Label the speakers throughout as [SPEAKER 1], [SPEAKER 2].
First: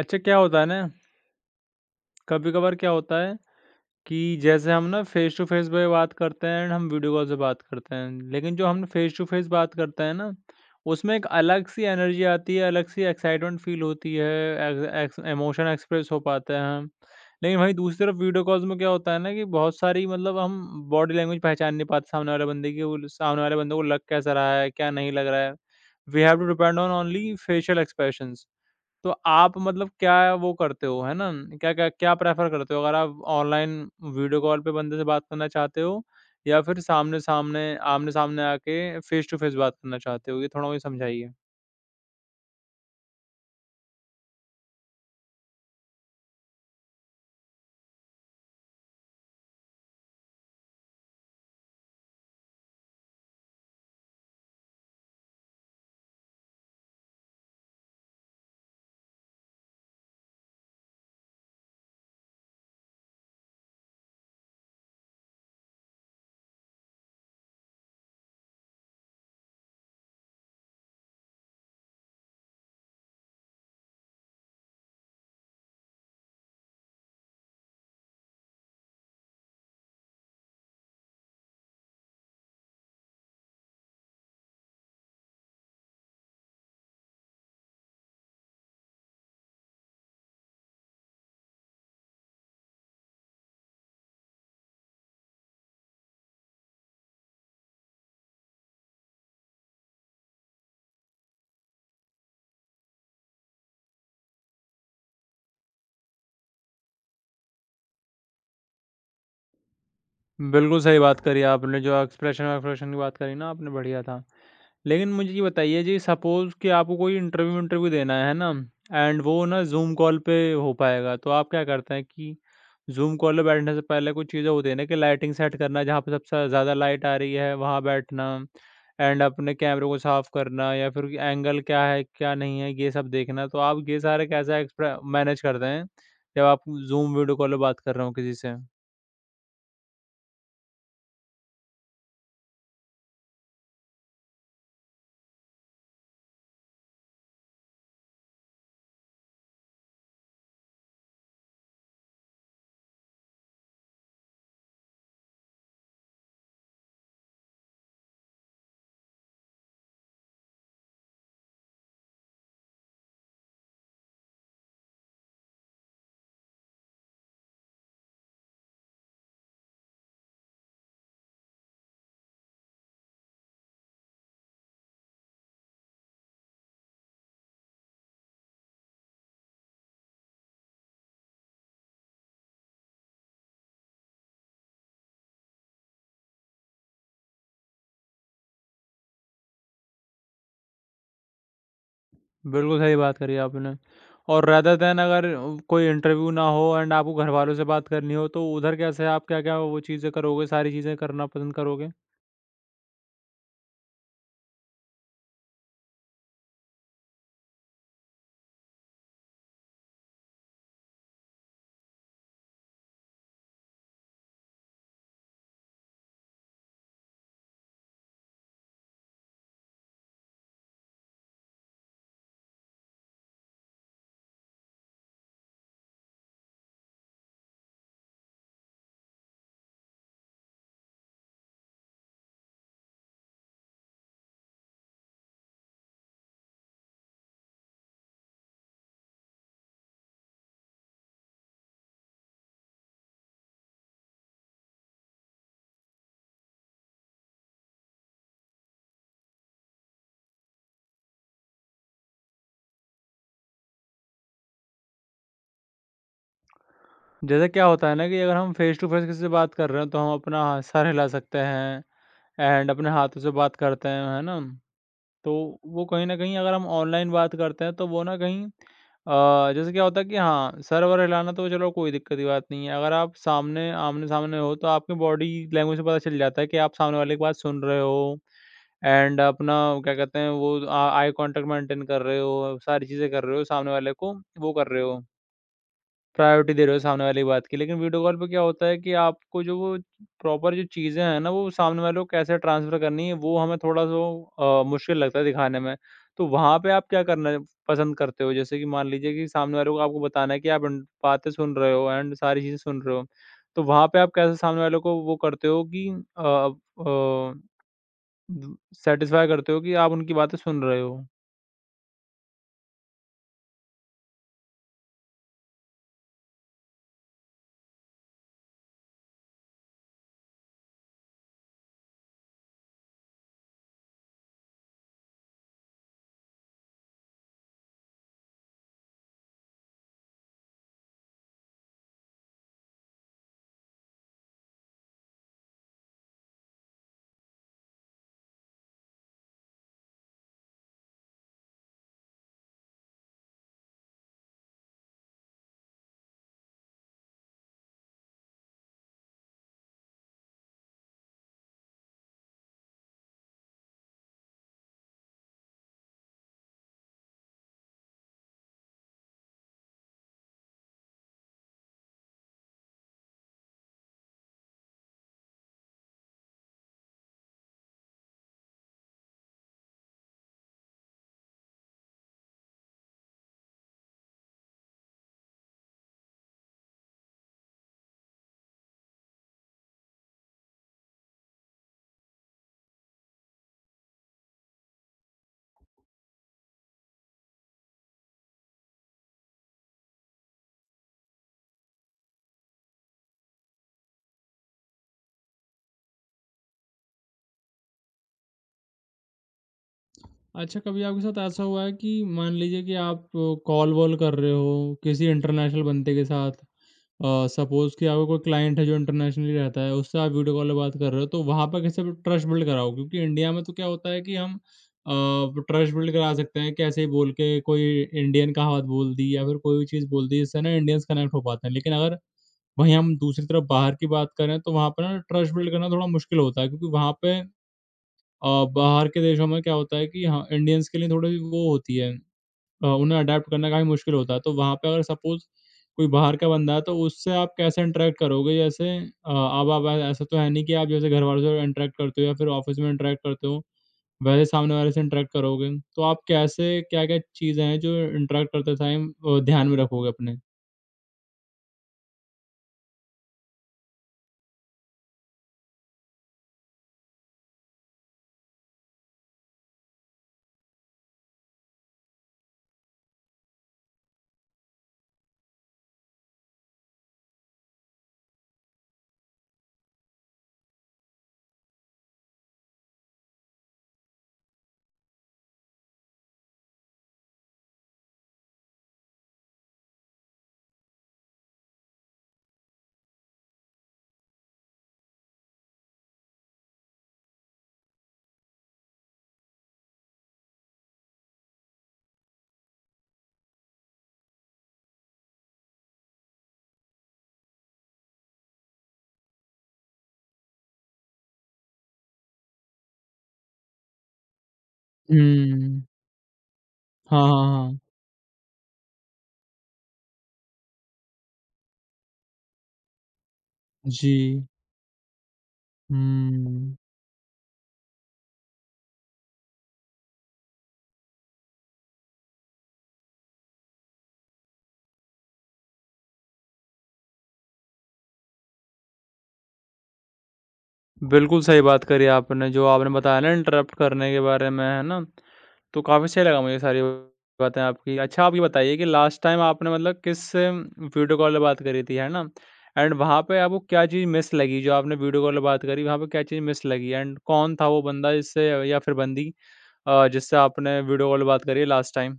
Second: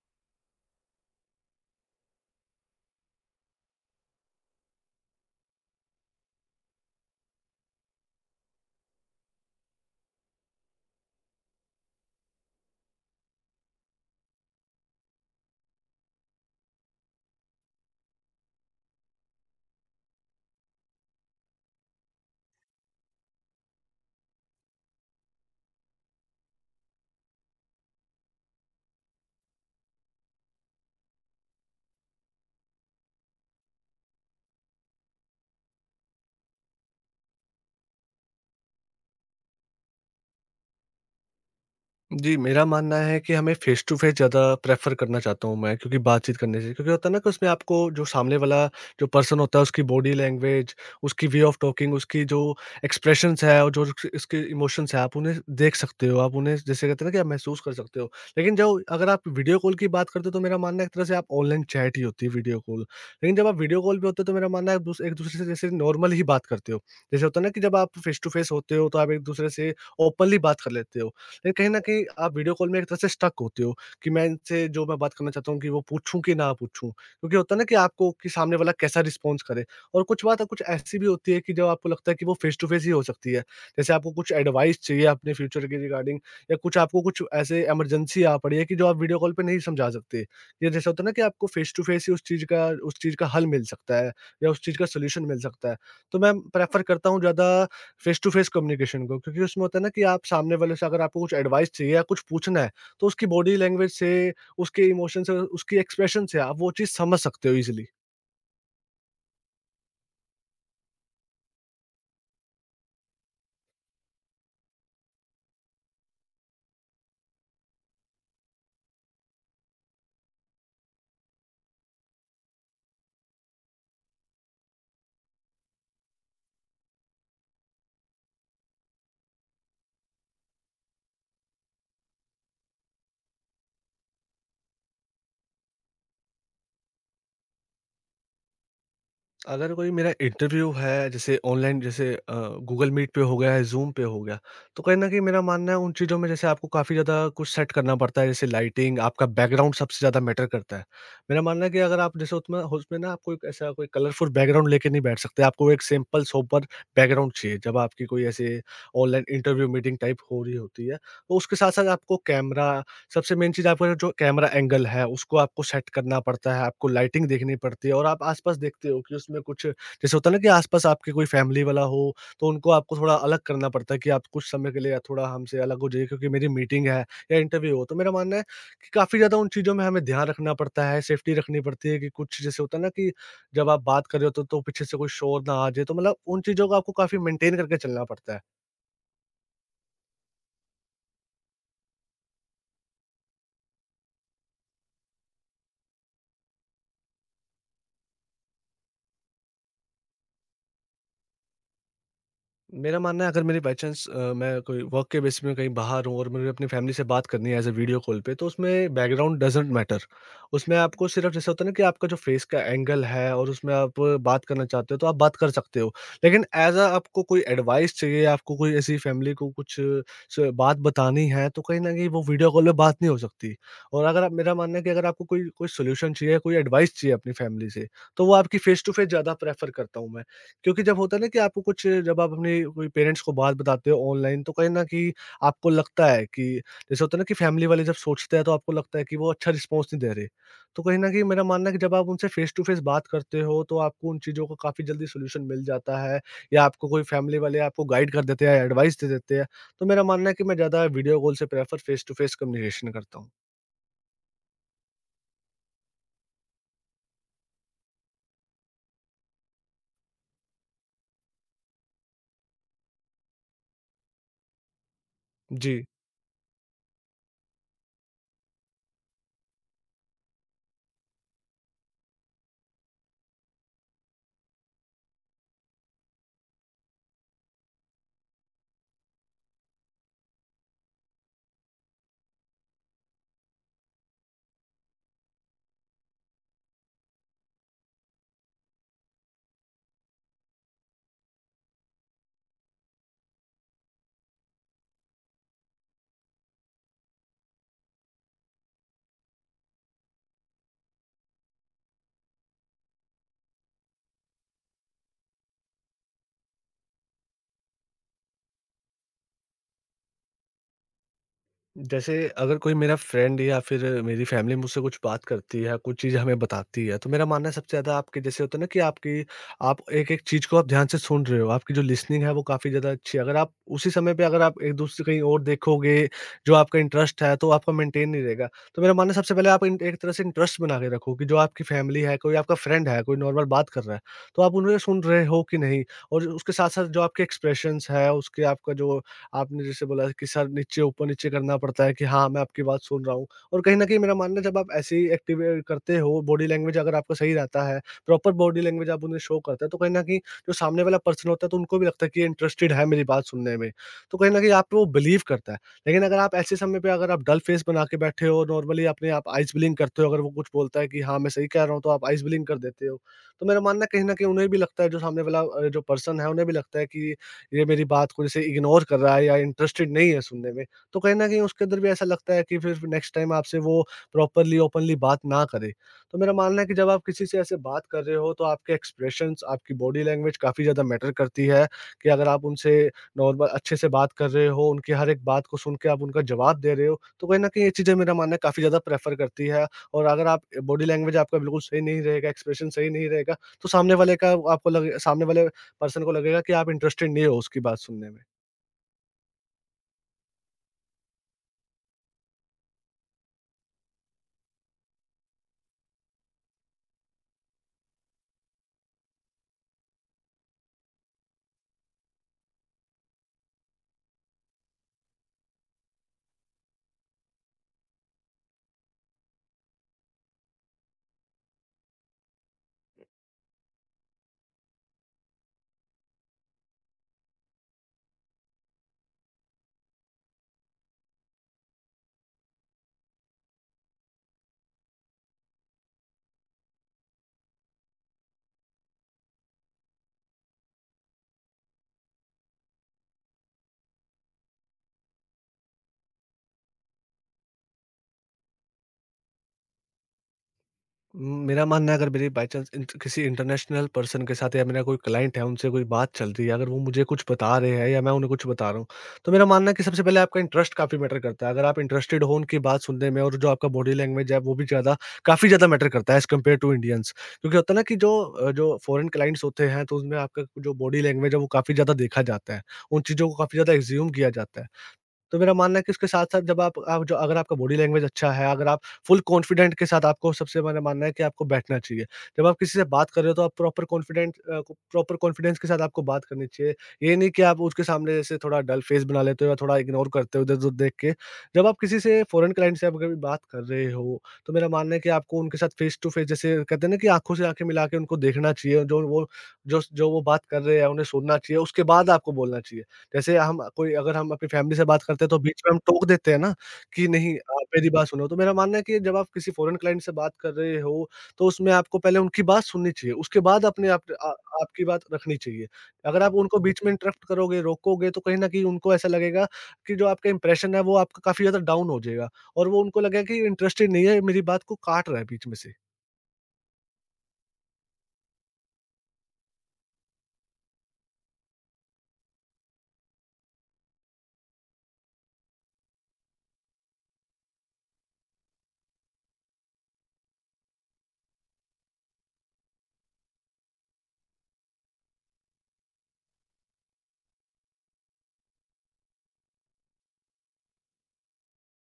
[SPEAKER 1] अच्छा क्या होता है ना, कभी-कभार क्या होता है कि जैसे हम ना फ़ेस टू फ़ेस पे बात करते हैं एंड हम वीडियो कॉल से बात करते हैं। लेकिन जो हम फ़ेस टू फ़ेस बात करते हैं ना, उसमें एक अलग-सी एनर्जी आती है, अलग-सी एक्साइटमेंट फ़ील होती है, एक्स एक्स इमोशन एक्सप्रेस हो पाते हैं हम। लेकिन वहीं दूसरी तरफ वीडियो कॉल्स में क्या होता है ना कि बहुत सारी मतलब हम बॉडी लैंग्वेज पहचान नहीं पाते सामने वाले बंदे की, वो ल सामने वाले बंदे को लग कैसा रहा है, क्या नहीं लग रहा है। We have to depend on only facial expressions. तो आप मतलब क्या वो करते हो, है ना? क्या क्या क्या प्रेफ़र करते हो? अगर आप ऑनलाइन वीडियो कॉल पे बंदे से बात करना चाहते हो या फिर सामने-सामने आमने-सामने आके फ़ेस टू फ़ेस बात करना चाहते हो? ये थोड़ा मुझे समझाइए।
[SPEAKER 2] जी, मेरा मानना है कि हमें फ़ेस टू फ़ेस ज़्यादा प्रेफ़र करना चाहता हूँ मैं, क्योंकि बातचीत करने से क्योंकि होता है ना कि उसमें आपको जो सामने वाला जो पर्सन होता है उसकी बॉडी लैंग्वेज, उसकी वे ऑफ़ टॉकिंग, उसकी जो एक्सप्रेशंस है और जो उस उसके इमोशंस हैं, आप उन्हें देख सकते हो, आप उन्हें जैसे कहते हैं ना कि आप महसूस कर सकते हो। लेकिन जो अगर आप वीडियो कॉल की बात करते हो तो मेरा मानना है एक तरह से आप ऑनलाइन चैट ही होती है वीडियो कॉल। लेकिन जब आप वीडियो कॉल पे होते हो तो मेरा मानना है आप दूस एक-दूसरे से जैसे नॉर्मल ही बात करते हो। जैसे होता है ना कि जब आप फ़ेस टू फ़ेस होते हो तो आप एक-दूसरे से ओपनली बात कर लेते हो। लेकिन कहीं न कहीं आप वीडियो कॉल में एक तरह से स्टक होते हो कि मैं इनसे जो मैं बात करना चाहता हूँ कि वो पूछूँ कि ना पूछूँ? क्योंकि होता है ना कि आपको कि सामने वाला कैसा रिस्पॉन्स करे, और कुछ बात कुछ ऐसी भी होती है कि जब आपको लगता है कि वो फेस टू फेस ही हो सकती है। जैसे आपको कुछ एडवाइस चाहिए अपने फ्यूचर के रिगार्डिंग या कुछ आपको कुछ ऐसे इमरजेंसी आ पड़ी है कि जो आप वीडियो कॉल पे नहीं समझा सकते। या जैसे होता है ना कि आपको फेस टू फेस ही उस चीज़ का हल मिल सकता है या उस चीज़ का सॉल्यूशन मिल सकता है। तो मैं प्रेफ़र करता हूँ ज़्यादा फेस टू फेस कम्युनिकेशन को, क्योंकि उसमें होता है ना कि आप सामने वाले से अगर आपको कुछ एडवाइस चाहिए या कुछ पूछना है, तो उसकी बॉडी लैंग्वेज से, उसके इमोशन से, उसकी एक्सप्रेशन से आप वो चीज़ समझ सकते हो ईज़िली।
[SPEAKER 1] बिल्कुल सही बात करी आपने, जो एक्सप्रेशन-वेक्सप्रेशन की बात करी ना आपने बढ़िया था। लेकिन मुझे ये बताइए जी सपोज़ कि आपको कोई इंटरव्यू इंटरव्यू देना है ना एंड वो ना ज़ूम कॉल पे हो पाएगा, तो आप क्या करते हैं कि ज़ूम कॉल पे बैठने से पहले कुछ चीज़ें होती है ना कि लाइटिंग सेट करना, जहाँ पे सबसे ज़्यादा लाइट आ रही है वहाँ बैठना, एंड अपने कैमरे को साफ़ करना या फिर एंगल क्या है क्या नहीं है ये सब देखना। तो आप ये सारे कैसे एक्सप्रे मैनेज करते हैं जब आप ज़ूम वीडियो कॉल पे बात कर रहे हो किसी से।
[SPEAKER 2] अगर कोई मेरा इंटरव्यू है, जैसे ऑनलाइन, जैसे गूगल मीट पे हो गया है, ज़ूम पे हो गया, तो कहीं न कहीं मेरा मानना है उन चीज़ों में जैसे आपको काफ़ी ज़्यादा कुछ सेट करना पड़ता है, जैसे लाइटिंग, आपका बैकग्राउंड सबसे ज़्यादा मैटर करता है। मेरा मानना है कि अगर आप जैसे उसमें उसमें ना आपको एक ऐसा कोई कलरफुल बैकग्राउंड लेके नहीं बैठ सकते, आपको एक सिंपल सोबर बैकग्राउंड चाहिए जब आपकी कोई ऐसे ऑनलाइन इंटरव्यू मीटिंग टाइप हो रही होती है। तो उसके साथ-साथ आपको कैमरा, सबसे मेन चीज़ आपका जो कैमरा एंगल है, उसको आपको सेट करना पड़ता है, आपको लाइटिंग देखनी पड़ती है और आप आस-पास देखते हो कि उसमें कुछ जैसे होता है ना कि आस-पास आपके कोई फैमिली वाला हो, तो उनको आपको थोड़ा अलग करना पड़ता है कि आप कुछ समय के लिए थोड़ा हमसे अलग हो जाइए क्योंकि मेरी मीटिंग है या इंटरव्यू हो। तो मेरा मानना है कि काफ़ी ज़्यादा उन चीज़ों में हमें ध्यान रखना पड़ता है, सेफ्टी रखनी पड़ती है कि कुछ जैसे होता है ना कि जब आप बात कर रहे होते हो तो पीछे से कोई शोर ना आ जाए, तो मतलब उन चीज़ों को आपको काफ़ी मेंटेन करके चलना पड़ता है।
[SPEAKER 1] बिल्कुल सही बात करी आपने। और रेदर देन अगर उ कोई इंटरव्यू ना हो एंड आपको घरवालों से बात करनी हो, तो उधर कैसे आप क्या-क्या वो चीज़ें करोगे, सारी चीज़ें करना पसंद करोगे?
[SPEAKER 2] मेरा मानना है, अगर मेरी बाई चांस मैं कोई वर्क के बेस में कहीं बाहर हूँ और मुझे अपनी फैमिली से बात करनी है एज़ अ वीडियो कॉल पे, तो उसमें बैकग्राउंड डज़न्ट मैटर। उसमें आपको सिर्फ़ जैसा होता है ना कि आपका जो फ़ेस का एंगल है और उसमें आप बात करना चाहते हो तो आप बात कर सकते हो। लेकिन एज़ अ आपको कोई एडवाइस चाहिए, आपको कोई ऐसी फैमिली को कुछ स बात बतानी है, तो कहीं न कहीं वो वीडियो कॉल में बात नहीं हो सकती। और अगर आप, मेरा मानना है कि अगर आपको कोई कोई सॉल्यूशन चाहिए, कोई एडवाइस चाहिए अपनी फैमिली से, तो वो आपकी फ़ेस टू फ़ेस ज़्यादा प्रेफ़र करता हूँ मैं। क्योंकि जब होता है ना कि आपको कुछ, जब आप अपने कोई पेरेंट्स को बात बताते हो ऑनलाइन, तो कहीं न कहीं आपको लगता है कि जैसे होता है ना कि फैमिली वाले जब सोचते हैं तो आपको लगता है कि वो अच्छा रिस्पॉन्स नहीं दे रहे। तो कहीं न कहीं मेरा मानना है कि जब आप उनसे फ़ेस टू फ़ेस बात करते हो तो आपको उन चीज़ों का काफ़ी जल्दी सॉल्यूशन मिल जाता है, या आपको कोई फैमिली वाले आपको गाइड कर देते हैं, एडवाइस दे देते हैं। तो मेरा मानना है कि मैं ज़्यादा वीडियो कॉल से prefer face to face communication करता हूँ।
[SPEAKER 1] जैसे क्या होता है ना कि अगर हम फेस टू फेस किसी से बात कर रहे हैं तो हम अपना सर हिला सकते हैं एंड अपने हाथों से बात करते हैं, है ना? तो
[SPEAKER 2] जी।
[SPEAKER 1] वो कहीं न कहीं अगर हम ऑनलाइन बात करते हैं तो वो ना कहीं जैसे क्या होता है कि हाँ, सर्वर हिलाना तो चलो कोई दिक्कत की बात नहीं है। अगर आप सामने आमने-सामने हो तो आपकी बॉडी लैंग्वेज से पता चल जाता है कि आप सामने वाले की बात सुन रहे हो एंड अपना क्या कहते हैं वो आई कॉन्टैक्ट मेंटेन कर रहे हो, सारी चीज़ें कर रहे हो, सामने वाले को वो कर रहे हो। प्रायोरिटी दे रहे हो सामने वाली बात की। लेकिन वीडियो कॉल पे क्या होता है कि आपको जो वो प्रॉपर जो चीज़ें हैं ना, वो सामने वाले को कैसे ट्रांसफ़र करनी है, वो हमें थोड़ा-सा मुश्किल लगता है दिखाने में। तो वहाँ पे आप क्या करना पसंद करते हो? जैसे कि मान लीजिए कि सामने वाले को आपको बताना है कि आप इन बातें सुन रहे हो एंड सारी चीज़ें सुन रहे हो। तो वहाँ पे आप कैसे सामने वाले को वो करते हो कि अ अ, सैटिस्फ़ाई करते हो कि आप उनकी बातें सुन रहे हो?
[SPEAKER 2] जैसे अगर कोई मेरा फ्रेंड या फिर मेरी फैमिली मुझसे कुछ बात करती है, कुछ चीज़ हमें बताती है, तो मेरा मानना है सबसे ज़्यादा आपके जैसे होता है ना कि आपकी, आप एक-एक चीज़ को आप ध्यान से सुन रहे हो, आपकी जो लिसनिंग है वो काफ़ी ज़्यादा अच्छी है। अगर आप उसी समय पे, अगर आप एक-दूसरे कहीं और देखोगे, जो आपका इंटरेस्ट है तो आपका मेंटेन नहीं रहेगा। तो मेरा मानना है सबसे पहले आप इन एक तरह से इंटरेस्ट बना के रखो कि जो आपकी फैमिली है, कोई आपका फ्रेंड है, कोई नॉर्मल बात कर रहा है, तो आप उन्हें सुन रहे हो कि नहीं, और उसके साथ-साथ जो आपके एक्सप्रेशंस है, उसके आपका जो, आपने जैसे बोला कि सर नीचे ऊपर नीचे करना पड़ता है कि हाँ, मैं आपकी बात सुन रहा हूँ, और कहीं न कहीं मेरा मानना है जब आप ऐसी एक्टिव करते हो, बॉडी लैंग्वेज अगर आपका सही रहता है, प्रॉपर बॉडी लैंग्वेज आप उन्हें शो करते हैं, तो कहीं न कहीं जो सामने वाला पर्सन होता है तो उनको भी लगता है कि ये इंटरेस्टेड है मेरी बात सुनने में। तो कहीं न कहीं आप पे वो बिलीव करता है। लेकिन अगर आप ऐसे समय पे, अगर आप डल फेस बना के बैठे हो, नॉर्मली अपने आप आइज़ ब्लिंक करते हो, अगर वो कुछ बोलता है कि हाँ, मैं सही कह रहा हूँ, तो आप आइज़ ब्लिंक कर देते हो। तो मेरा मानना है कहीं न कहीं उन्हें भी लगता है, जो सामने वाला जो पर्सन है, उन्हें भी लगता है कि ये मेरी बात को जैसे इग्नोर कर रहा है या इंटरेस्टेड नहीं है सुनने में, तो कहीं न कहीं उसके अंदर भी ऐसा लगता है कि फिर नेक्स्ट टाइम आपसे वो प्रॉपरली, ओपनली बात ना करे। तो मेरा मानना है कि जब आप किसी से ऐसे बात कर रहे हो, तो आपके एक्सप्रेशंस, आपकी बॉडी लैंग्वेज काफ़ी ज़्यादा मैटर करती है कि अगर आप उनसे नॉर्मल अच्छे से बात कर रहे हो, उनकी हर एक बात को सुन के आप उनका जवाब दे रहे हो, तो कहीं न कहीं ये चीज़ें मेरा मानना है काफ़ी ज़्यादा प्रेफ़र करती है। और अगर आप बॉडी लैंग्वेज आपका बिल्कुल सही नहीं रहेगा, एक्सप्रेशन सही नहीं रहेगा, तो सामने वाले का, आपको लगे, सामने वाले पर्सन को लगेगा कि आप इंटरेस्टेड नहीं हो उसकी बात सुनने में।
[SPEAKER 1] अच्छा, कभी आपके साथ ऐसा हुआ है कि मान लीजिए कि आप कॉल-वॉल कर रहे हो किसी इंटरनेशनल बंदे के साथ, सपोज़ कि आपका कोई क्लाइंट है जो इंटरनेशनली रहता है, उससे आप वीडियो कॉल पे बात कर रहे हो, तो वहाँ पर कैसे ट्रस्ट बिल्ड कराओगे? क्योंकि इंडिया में तो क्या होता है कि हम अ, ट्रस्ट बिल्ड करा सकते हैं कि ऐसे ही बोल के कोई इंडियन कहावत बोल दी या फिर कोई भी चीज़ बोल दी, जिससे ना इंडियंस कनेक्ट हो पाते हैं। लेकिन अगर वहीं हम दूसरी तरफ बाहर की बात करें, तो वहाँ पर ना ट्रस्ट बिल्ड करना थोड़ा मुश्किल होता है क्योंकि वहाँ पे बाहर के देशों में क्या होता है कि हाँ, इंडियंस के लिए थोड़ी वो होती है, उन्हें अडैप्ट करना काफ़ी मुश्किल होता है। तो वहाँ पे अगर सपोज़ कोई बाहर का बंदा है, तो उससे आप कैसे इंटरैक्ट करोगे? जैसे अब आप ऐसा तो है नहीं कि आप जैसे घरवालों से इंटरैक्ट करते हो या फिर ऑफ़िस में इंटरैक्ट करते हो, वैसे सामने वाले से इंटरैक्ट करोगे। तो आप कैसे क्या-क्या चीज़ें हैं जो इंटरैक्ट करते टाइम ध्यान में रखोगे अपने?
[SPEAKER 2] मेरा मानना है, अगर मेरी बाय चांस इंट किसी इंटरनेशनल पर्सन के साथ या मेरा कोई क्लाइंट है, उनसे कोई बात चल रही है, अगर वो मुझे कुछ बता रहे हैं या मैं उन्हें कुछ बता रहा हूँ, तो मेरा मानना है कि सबसे पहले आपका इंटरेस्ट काफ़ी मैटर करता है। अगर आप इंटरेस्टेड हो उनकी बात सुनने में, और जो आपका बॉडी लैंग्वेज है, वो भी ज़्यादा काफ़ी ज़्यादा मैटर करता है एज़ कम्पेयर टू इंडियंस। क्योंकि होता है ना कि जो जो फॉरेन क्लाइंट्स होते हैं, तो उसमें आपका जो बॉडी लैंग्वेज है, वो काफ़ी ज़्यादा देखा जाता है। उन चीज़ों को काफ़ी ज़्यादा एज़्यूम किया जाता है। तो मेरा मानना है कि उसके साथ-साथ जब आप जो, अगर आपका बॉडी लैंग्वेज अच्छा है, अगर आप फुल कॉन्फिडेंट के साथ, आपको सबसे, मेरा मानना है कि आपको बैठना चाहिए। जब आप किसी से बात कर रहे हो तो आप प्रॉपर कॉन्फिडेंस के साथ आपको बात करनी चाहिए। ये नहीं कि आप उसके सामने जैसे थोड़ा डल फेस बना लेते हो या थोड़ा इग्नोर करते हो इधर-उधर देख के। जब आप किसी से, फ़ॉरेन क्लाइंट से आप कभी बात कर रहे हो, तो मेरा मानना है कि आपको उनके साथ फेस टू फेस, जैसे कहते हैं ना कि आँखों से आँखें मिला के उनको देखना चाहिए। जो जो वो बात कर रहे हैं उन्हें सुनना चाहिए, उसके बाद आपको बोलना चाहिए। जैसे हम कोई, अगर हम अपनी फैमिली से बात करते हैं तो
[SPEAKER 1] हुँ।
[SPEAKER 2] बीच में हम टोक देते हैं ना
[SPEAKER 1] हाँ,
[SPEAKER 2] कि
[SPEAKER 1] हाँ,
[SPEAKER 2] नहीं, आप
[SPEAKER 1] हाँ।
[SPEAKER 2] मेरी बात सुनो। तो मेरा मानना है कि जब आप किसी फ़ॉरेन क्लाइंट से बात कर रहे हो तो उसमें आपको पहले उनकी बात सुननी चाहिए, उसके बाद अपने आप,
[SPEAKER 1] जी।
[SPEAKER 2] आपकी बात रखनी चाहिए। अगर आप
[SPEAKER 1] हुँ।
[SPEAKER 2] उनको बीच में इंटरप्ट करोगे, रोकोगे, तो कहीं न कहीं उनको ऐसा लगेगा कि जो आपका इंप्रेशन है वो आपका काफ़ी ज़्यादा डाउन हो जाएगा और वो, उनको लगेगा कि इंटरेस्टेड नहीं है, मेरी बात को काट रहा है बीच में से।
[SPEAKER 1] बिल्कुल सही बात करी आपने, जो आपने बताया ना इंटरप्ट करने के बारे में, है ना? तो काफ़ी सही लगा मुझे सारी बातें आपकी। अच्छा आप ये बताइए कि लास्ट टाइम आपने मतलब किस वीडियो कॉल पे बात करी थी, है ना? एंड वहाँ पे आपको क्या चीज़ मिस लगी, जो आपने वीडियो कॉल पे बात करी, वहाँ पे क्या चीज़ मिस लगी? एंड कौन था वो बंदा जिससे या फिर बंदी, जिससे आपने वीडियो कॉल पे बात करी है लास्ट टाइम?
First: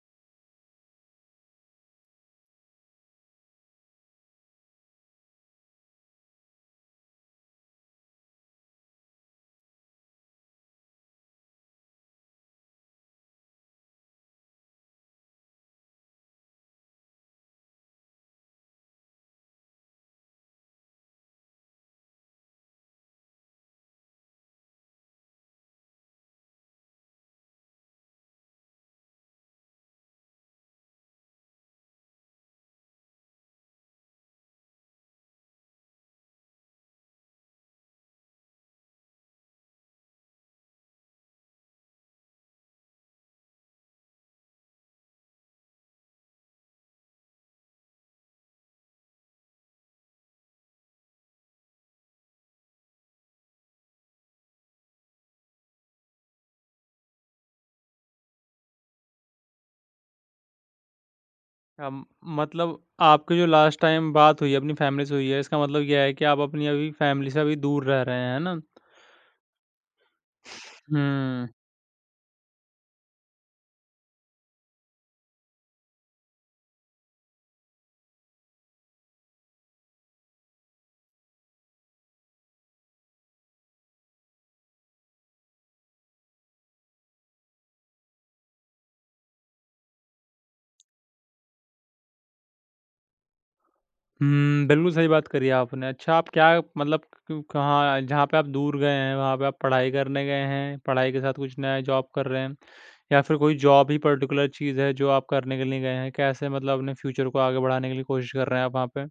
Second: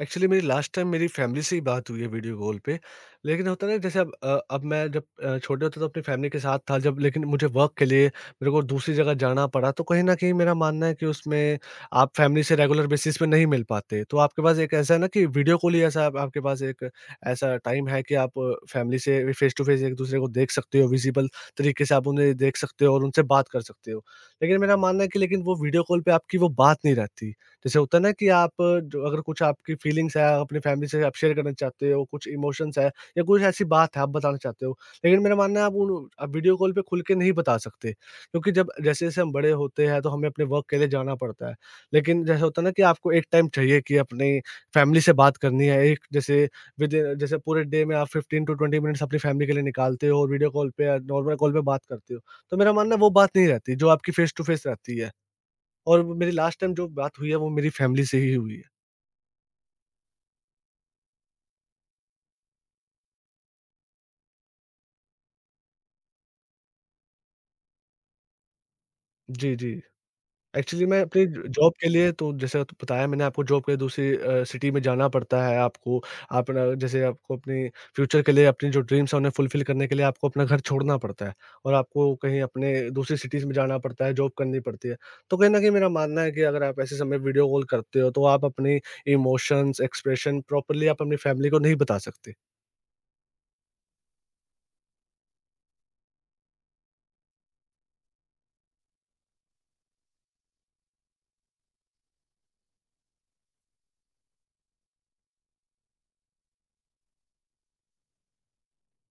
[SPEAKER 2] एक्चुअली मेरी लास्ट टाइम मेरी फैमिली से ही बात हुई है वीडियो कॉल पे। लेकिन होता है ना, जैसे अब मैं, जब छोटे होते तो अपनी फैमिली के साथ था जब लेकिन मुझे वर्क के लिए मेरे को दूसरी जगह जाना पड़ा, तो कहीं न कहीं मेरा मानना है कि उसमें आप फैमिली से रेगुलर बेसिस पे नहीं मिल पाते। तो आपके पास एक ऐसा है ना कि वीडियो कॉल ही, ऐसा आपके पास एक ऐसा टाइम है कि आप फैमिली से फेस टू फेस एक-दूसरे को देख सकते हो, विज़िबल तरीके से आप उन्हें देख सकते हो और उनसे बात कर सकते हो। लेकिन मेरा मानना है कि लेकिन वो वीडियो कॉल पे आपकी वो बात नहीं रहती। जैसे होता है ना कि आप जो अगर कुछ आपकी फीलिंग्स है आप अपनी फैमिली से आप शेयर करना चाहते हो, कुछ इमोशंस है या कुछ ऐसी बात है आप बताना चाहते हो। लेकिन मेरा मानना है आप उन आप वीडियो कॉल पे खुल के नहीं बता सकते, क्योंकि जब जैसे-जैसे हम बड़े होते हैं तो हमें अपने वर्क के लिए जाना पड़ता है। लेकिन जैसे होता है ना कि आपको एक टाइम चाहिए कि अपनी फैमिली से बात करनी है। एक जैसे विद जैसे पूरे डे में आप 15 टू 20 मिनट्स अपनी फैमिली के लिए निकालते हो और वीडियो कॉल पे या नॉर्मल कॉल पे बात करते हो। तो मेरा मानना है वो बात नहीं रहती जो आपकी फेस टू फेस रहती है। और वो मेरी लास्ट टाइम जो बात हुई है वो मेरी फैमिली से ही हुई है।
[SPEAKER 1] अम, मतलब आपकी जो लास्ट टाइम बात हुई है अपनी फैमिली से हुई है, इसका मतलब ये है कि आप अपनी अभी फैमिली से अभी दूर रह रहे हैं, है ना?
[SPEAKER 2] जी, जी। एक्चुअली मैं अपनी ज
[SPEAKER 1] हुँ।
[SPEAKER 2] जॉब के लिए तो जैसे तो बताया मैंने आपको, जॉब के लिए दूसरी सिटी में जाना पड़ता है आपको। अपना जैसे आपको अपने फ्यूचर के लिए अपनी जो ड्रीम्स हैं उन्हें फुलफिल करने के लिए आपको अपना घर छोड़ना पड़ता है और आपको कहीं अपने दूसरी सिटीज़ में जाना पड़ता है, जॉब करनी पड़ती है। तो कहीं न कहीं मेरा मानना है कि अगर आप ऐसे समय वीडियो कॉल करते हो तो आप अपने इमोशंस, एक्सप्रेशन प्रॉपरली आप अपनी फैमिली को नहीं बता सकते।
[SPEAKER 1] हुँ, बिल्कुल सही बात करी आपने। अच्छा आप क्या मतलब क कहाँ जहाँ पे आप दूर गए हैं, वहाँ पे आप पढ़ाई करने गए हैं, पढ़ाई के साथ कुछ नया जॉब कर रहे हैं? या फिर कोई जॉब ही पर्टिकुलर चीज़ है जो आप करने के लिए गए हैं? कैसे मतलब अपने फ्यूचर को आगे बढ़ाने के लिए कोशिश कर रहे हैं आप वहाँ पे?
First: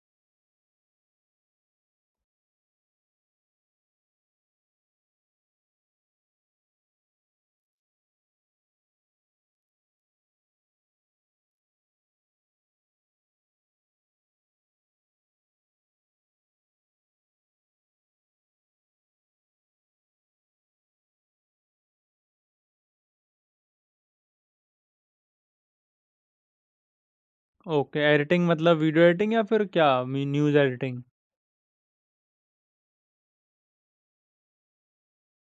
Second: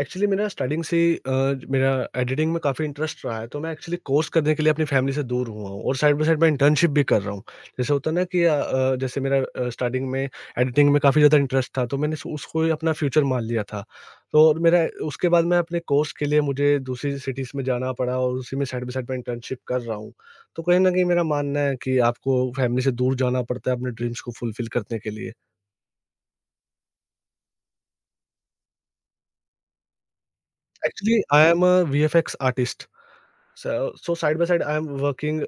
[SPEAKER 2] एक्चुअली मेरा स्टार्टिंग से अ, मेरा एडिटिंग में काफ़ी इंटरेस्ट रहा है, तो मैं एक्चुअली कोर्स करने के लिए अपनी फैमिली से दूर हुआ हूँ और साइड बाय साइड मैं इंटर्नशिप भी कर रहा हूँ। जैसे होता है ना कि जैसे मेरा स्टार्टिंग में एडिटिंग में काफ़ी ज़्यादा इंटरेस्ट था, तो मैंने सो उसको ही अपना फ्यूचर मान लिया था। तो और मेरा उसके बाद मैं अपने कोर्स के लिए मुझे दूसरी सिटीज़ में जाना पड़ा और उसी में साइड बाय साइड मैं इंटर्नशिप कर रहा हूँ। तो कहीं न कहीं मेरा मानना है कि आपको फैमिली से दूर जाना पड़ता है अपने ड्रीम्स को फुलफ़िल करने के लिए।
[SPEAKER 1] ओके, एडिटिंग मतलब वीडियो एडिटिंग या फिर क्या मी news editing?
[SPEAKER 2] Actually I am a VFX artist. So, so side by side, I'm working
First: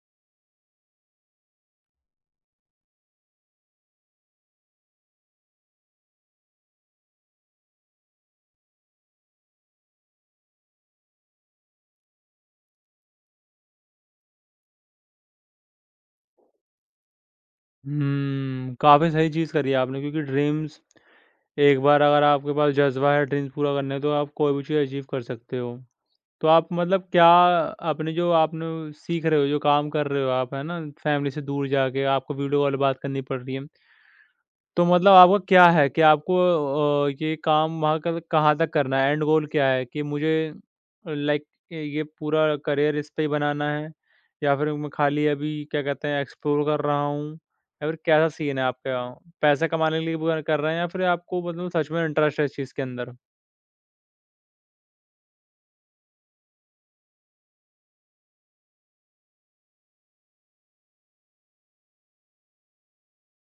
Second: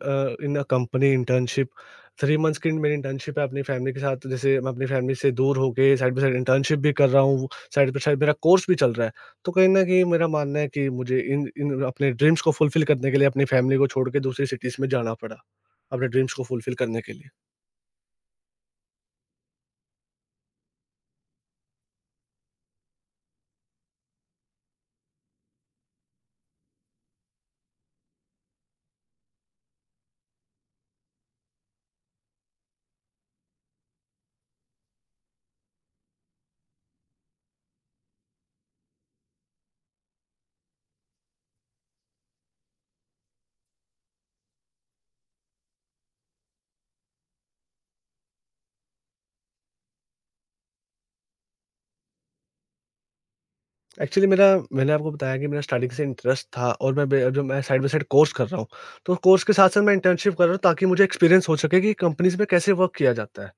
[SPEAKER 2] in a company internship. Three months की मेरी इंटर्नशिप है अपनी फैमिली के साथ, जैसे मैं अपनी फैमिली से दूर होके साइड बाय साइड इंटर्नशिप भी कर रहा हूँ, साइड बाय साइड मेरा कोर्स भी चल रहा है। तो कहीं ना कहीं मेरा मानना है कि मुझे इन इन अपने ड्रीम्स को फुलफिल करने के लिए अपनी फैमिली को छोड़ के दूसरी सिटीज़ में जाना पड़ा अपने ड्रीम्स को फुलफिल करने के लिए।
[SPEAKER 1] हुँ, काफ़ी सही चीज़ करी है आपने क्योंकि ड्रीम्स एक बार अगर आपके पास जज़्बा है ड्रीम्स पूरा करने तो आप कोई भी चीज़ अचीव कर सकते हो। तो आप मतलब क्या आपने जो आपने सीख रहे हो, जो काम कर रहे हो आप, है ना? फैमिली से दूर जाके आपको वीडियो कॉल बात करनी पड़ रही है। तो मतलब आपका क्या है कि आपको ये काम वहाँ का कहाँ तक करना है? एंड गोल क्या है कि मुझे लाइक ये पूरा करियर इस पे ही बनाना है या फिर मैं खाली अभी क्या कहते हैं एक्सप्लोर कर रहा हूँ या फिर कैसा सीन है आपका? पैसा कमाने के लिए वो कर रहे हैं या फिर आपको मतलब सच में इंटरेस्ट है इस चीज़ के अंदर?
[SPEAKER 2] एक्चुअली मेरा मैंने आपको बताया कि मेरा स्टार्टिंग से इंटरेस्ट था, और मैं बे- जो मैं साइड बाय साइड कोर्स कर रहा हूँ तो कोर्स के साथ साथ मैं इंटर्नशिप कर रहा हूँ ताकि मुझे एक्सपीरियंस हो सके कि कंपनीज में कैसे वर्क किया जाता है।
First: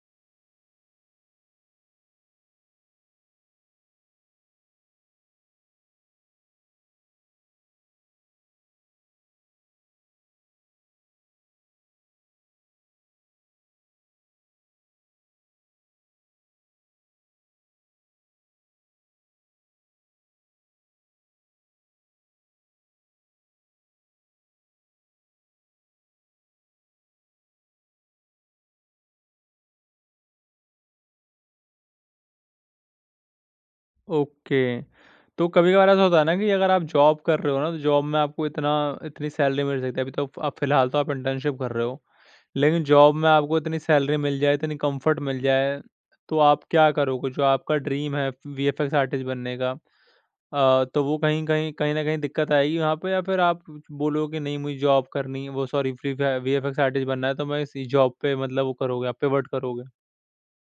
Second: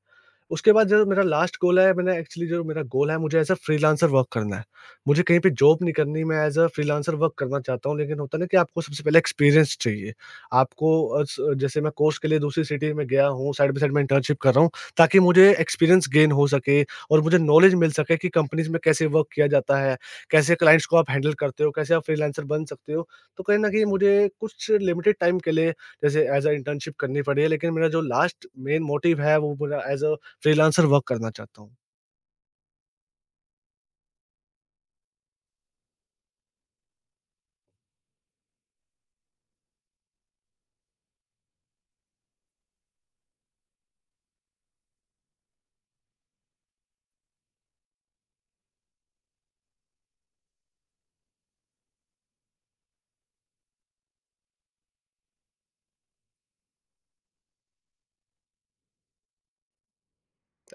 [SPEAKER 2] उसके बाद जो मेरा लास्ट गोल है, मैंने एक्चुअली जो मेरा गोल है मुझे एज़ अ फ्रीलांसर वर्क करना है। मुझे कहीं पे जॉब नहीं करनी, मैं एज़ अ फ्रीलांसर वर्क करना चाहता हूँ, लेकिन होता है ना कि आपको सबसे पहले एक्सपीरियंस चाहिए। आपको स जैसे मैं कोर्स के लिए दूसरी सिटी में गया हूँ, साइड बाय साइड मैं इंटर्नशिप कर रहा हूँ ताकि मुझे एक्सपीरियंस गेन हो सके और मुझे नॉलेज मिल सके कि कंपनीज़ में कैसे वर्क किया जाता है, कैसे क्लाइंट्स को आप हैंडल करते हो, कैसे आप फ्रीलांसर बन सकते हो। तो कहीं न कहीं मुझे कुछ लिमिटेड टाइम के लिए जैसे एज़ अ इंटर्नशिप करनी पड़ी है, लेकिन मेरा जो लास्ट मेन मोटिव है वो मेरा एज़ अ फ्रीलांसर वर्क करना चाहता हूँ।
[SPEAKER 1] ओके। तो कभी-कभार ऐसा होता है ना कि अगर आप जॉब कर रहे हो ना, तो जॉब में आपको इतना इतनी सैलरी मिल सकती है। अभी तो आप फिलहाल तो आप इंटर्नशिप कर रहे हो। लेकिन जॉब में आपको इतनी सैलरी मिल जाए, इतनी कम्फर्ट मिल जाए, तो आप क्या करोगे? जो आपका ड्रीम है वीएफएक्स आर्टिस्ट बनने का, तो वो कहीं कहीं कहीं न कहीं दिक्कत आएगी वहाँ पे, या फिर आप बोलोगे कि नहीं मुझे जॉब करनी है वो सॉरी वीएफएक्स आर्टिस्ट बनना है तो मैं इसी जॉब पे मतलब वो करोगे, आप पिवट करोगे?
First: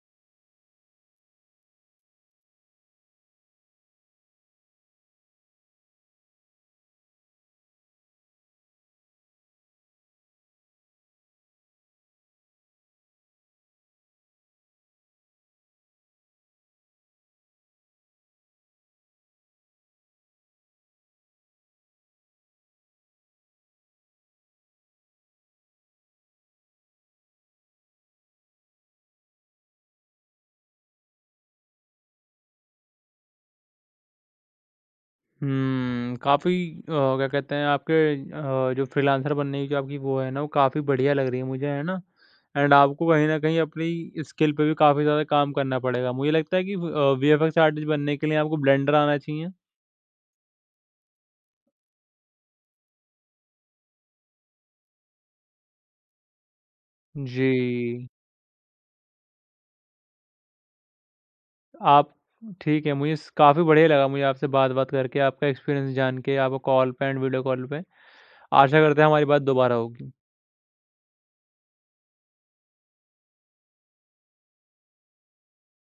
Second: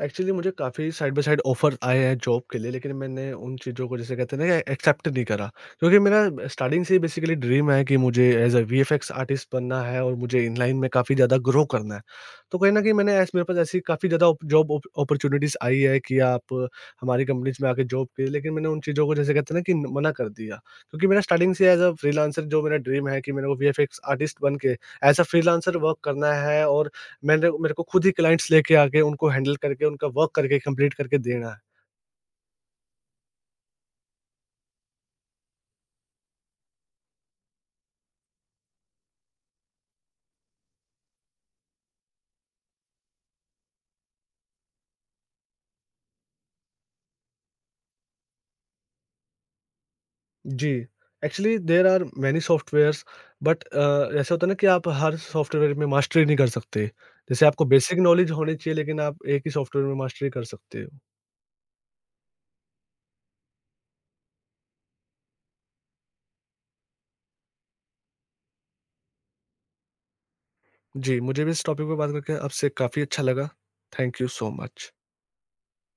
[SPEAKER 2] एक्चुअली मुझे काफ़ी साइड बाय साइड ऑफ़र आए हैं जॉब के लिए, लेकिन मैंने उन चीज़ों को जैसे कहते हैं ना एक्सेप्ट नहीं करा। क्योंकि मेरा स्टार्टिंग से ही बेसिकली ड्रीम है कि मुझे एज़ अ वीएफएक्स आर्टिस्ट बनना है और मुझे इनलाइन में काफ़ी ज़्यादा ग्रो करना है। तो कहीं न कहीं मैंने ऐस मेरे पास ऐसी काफ़ी ज़्यादा ओप जॉब ओप अपॉर्च्युनिटीज़ आई है कि आप हमारी कंपनीज़ में आके जॉब कीजिए, लेकिन मैंने उन चीज़ों को जैसे कहते हैं ना कि न- मना कर दिया। क्योंकि मेरा स्टार्टिंग से एज़ अ फ्रीलांसर जो मेरा ड्रीम है कि मेरे को वीएफएक्स आर्टिस्ट बन के एज़ अ फ्रीलांसर वर्क करना है और मैंने मेरे को खुद ही क्लाइंट्स लेके आके उनको हैंडल करके उनका वर्क करके कंप्लीट करके देना है।
[SPEAKER 1] हुँ, काफ़ी क्या कहते हैं आपके जो फ्रीलांसर बनने की जो आपकी वो है ना, वो काफ़ी बढ़िया लग रही है मुझे, है ना? एंड आपको कहीं न कहीं अपनी स्किल पे भी काफ़ी ज़्यादा काम करना पड़ेगा। मुझे लगता है कि वीएफएक्स आर्टिस्ट बनने के लिए आपको ब्लेंडर आना चाहिए।
[SPEAKER 2] जी, actually there are many softwares, but ऐसा होता है ना कि आप हर सॉफ्टवेयर में मास्टरी नहीं कर सकते। जैसे
[SPEAKER 1] जी।
[SPEAKER 2] आपको बेसिक नॉलेज होनी चाहिए लेकिन आप एक ही सॉफ्टवेयर में मास्टरी कर सकते हो।
[SPEAKER 1] आप ठीक है, मुझे स काफ़ी बढ़िया लगा मुझे आपसे बात-वात करके, आपका एक्सपीरियंस जान के, आपको कॉल पे एंड वीडियो कॉल पे। आशा करते हैं हमारी बात दोबारा होगी।
[SPEAKER 2] जी, मुझे भी इस टॉपिक पे बात करके आपसे काफ़ी अच्छा लगा। Thank you so much.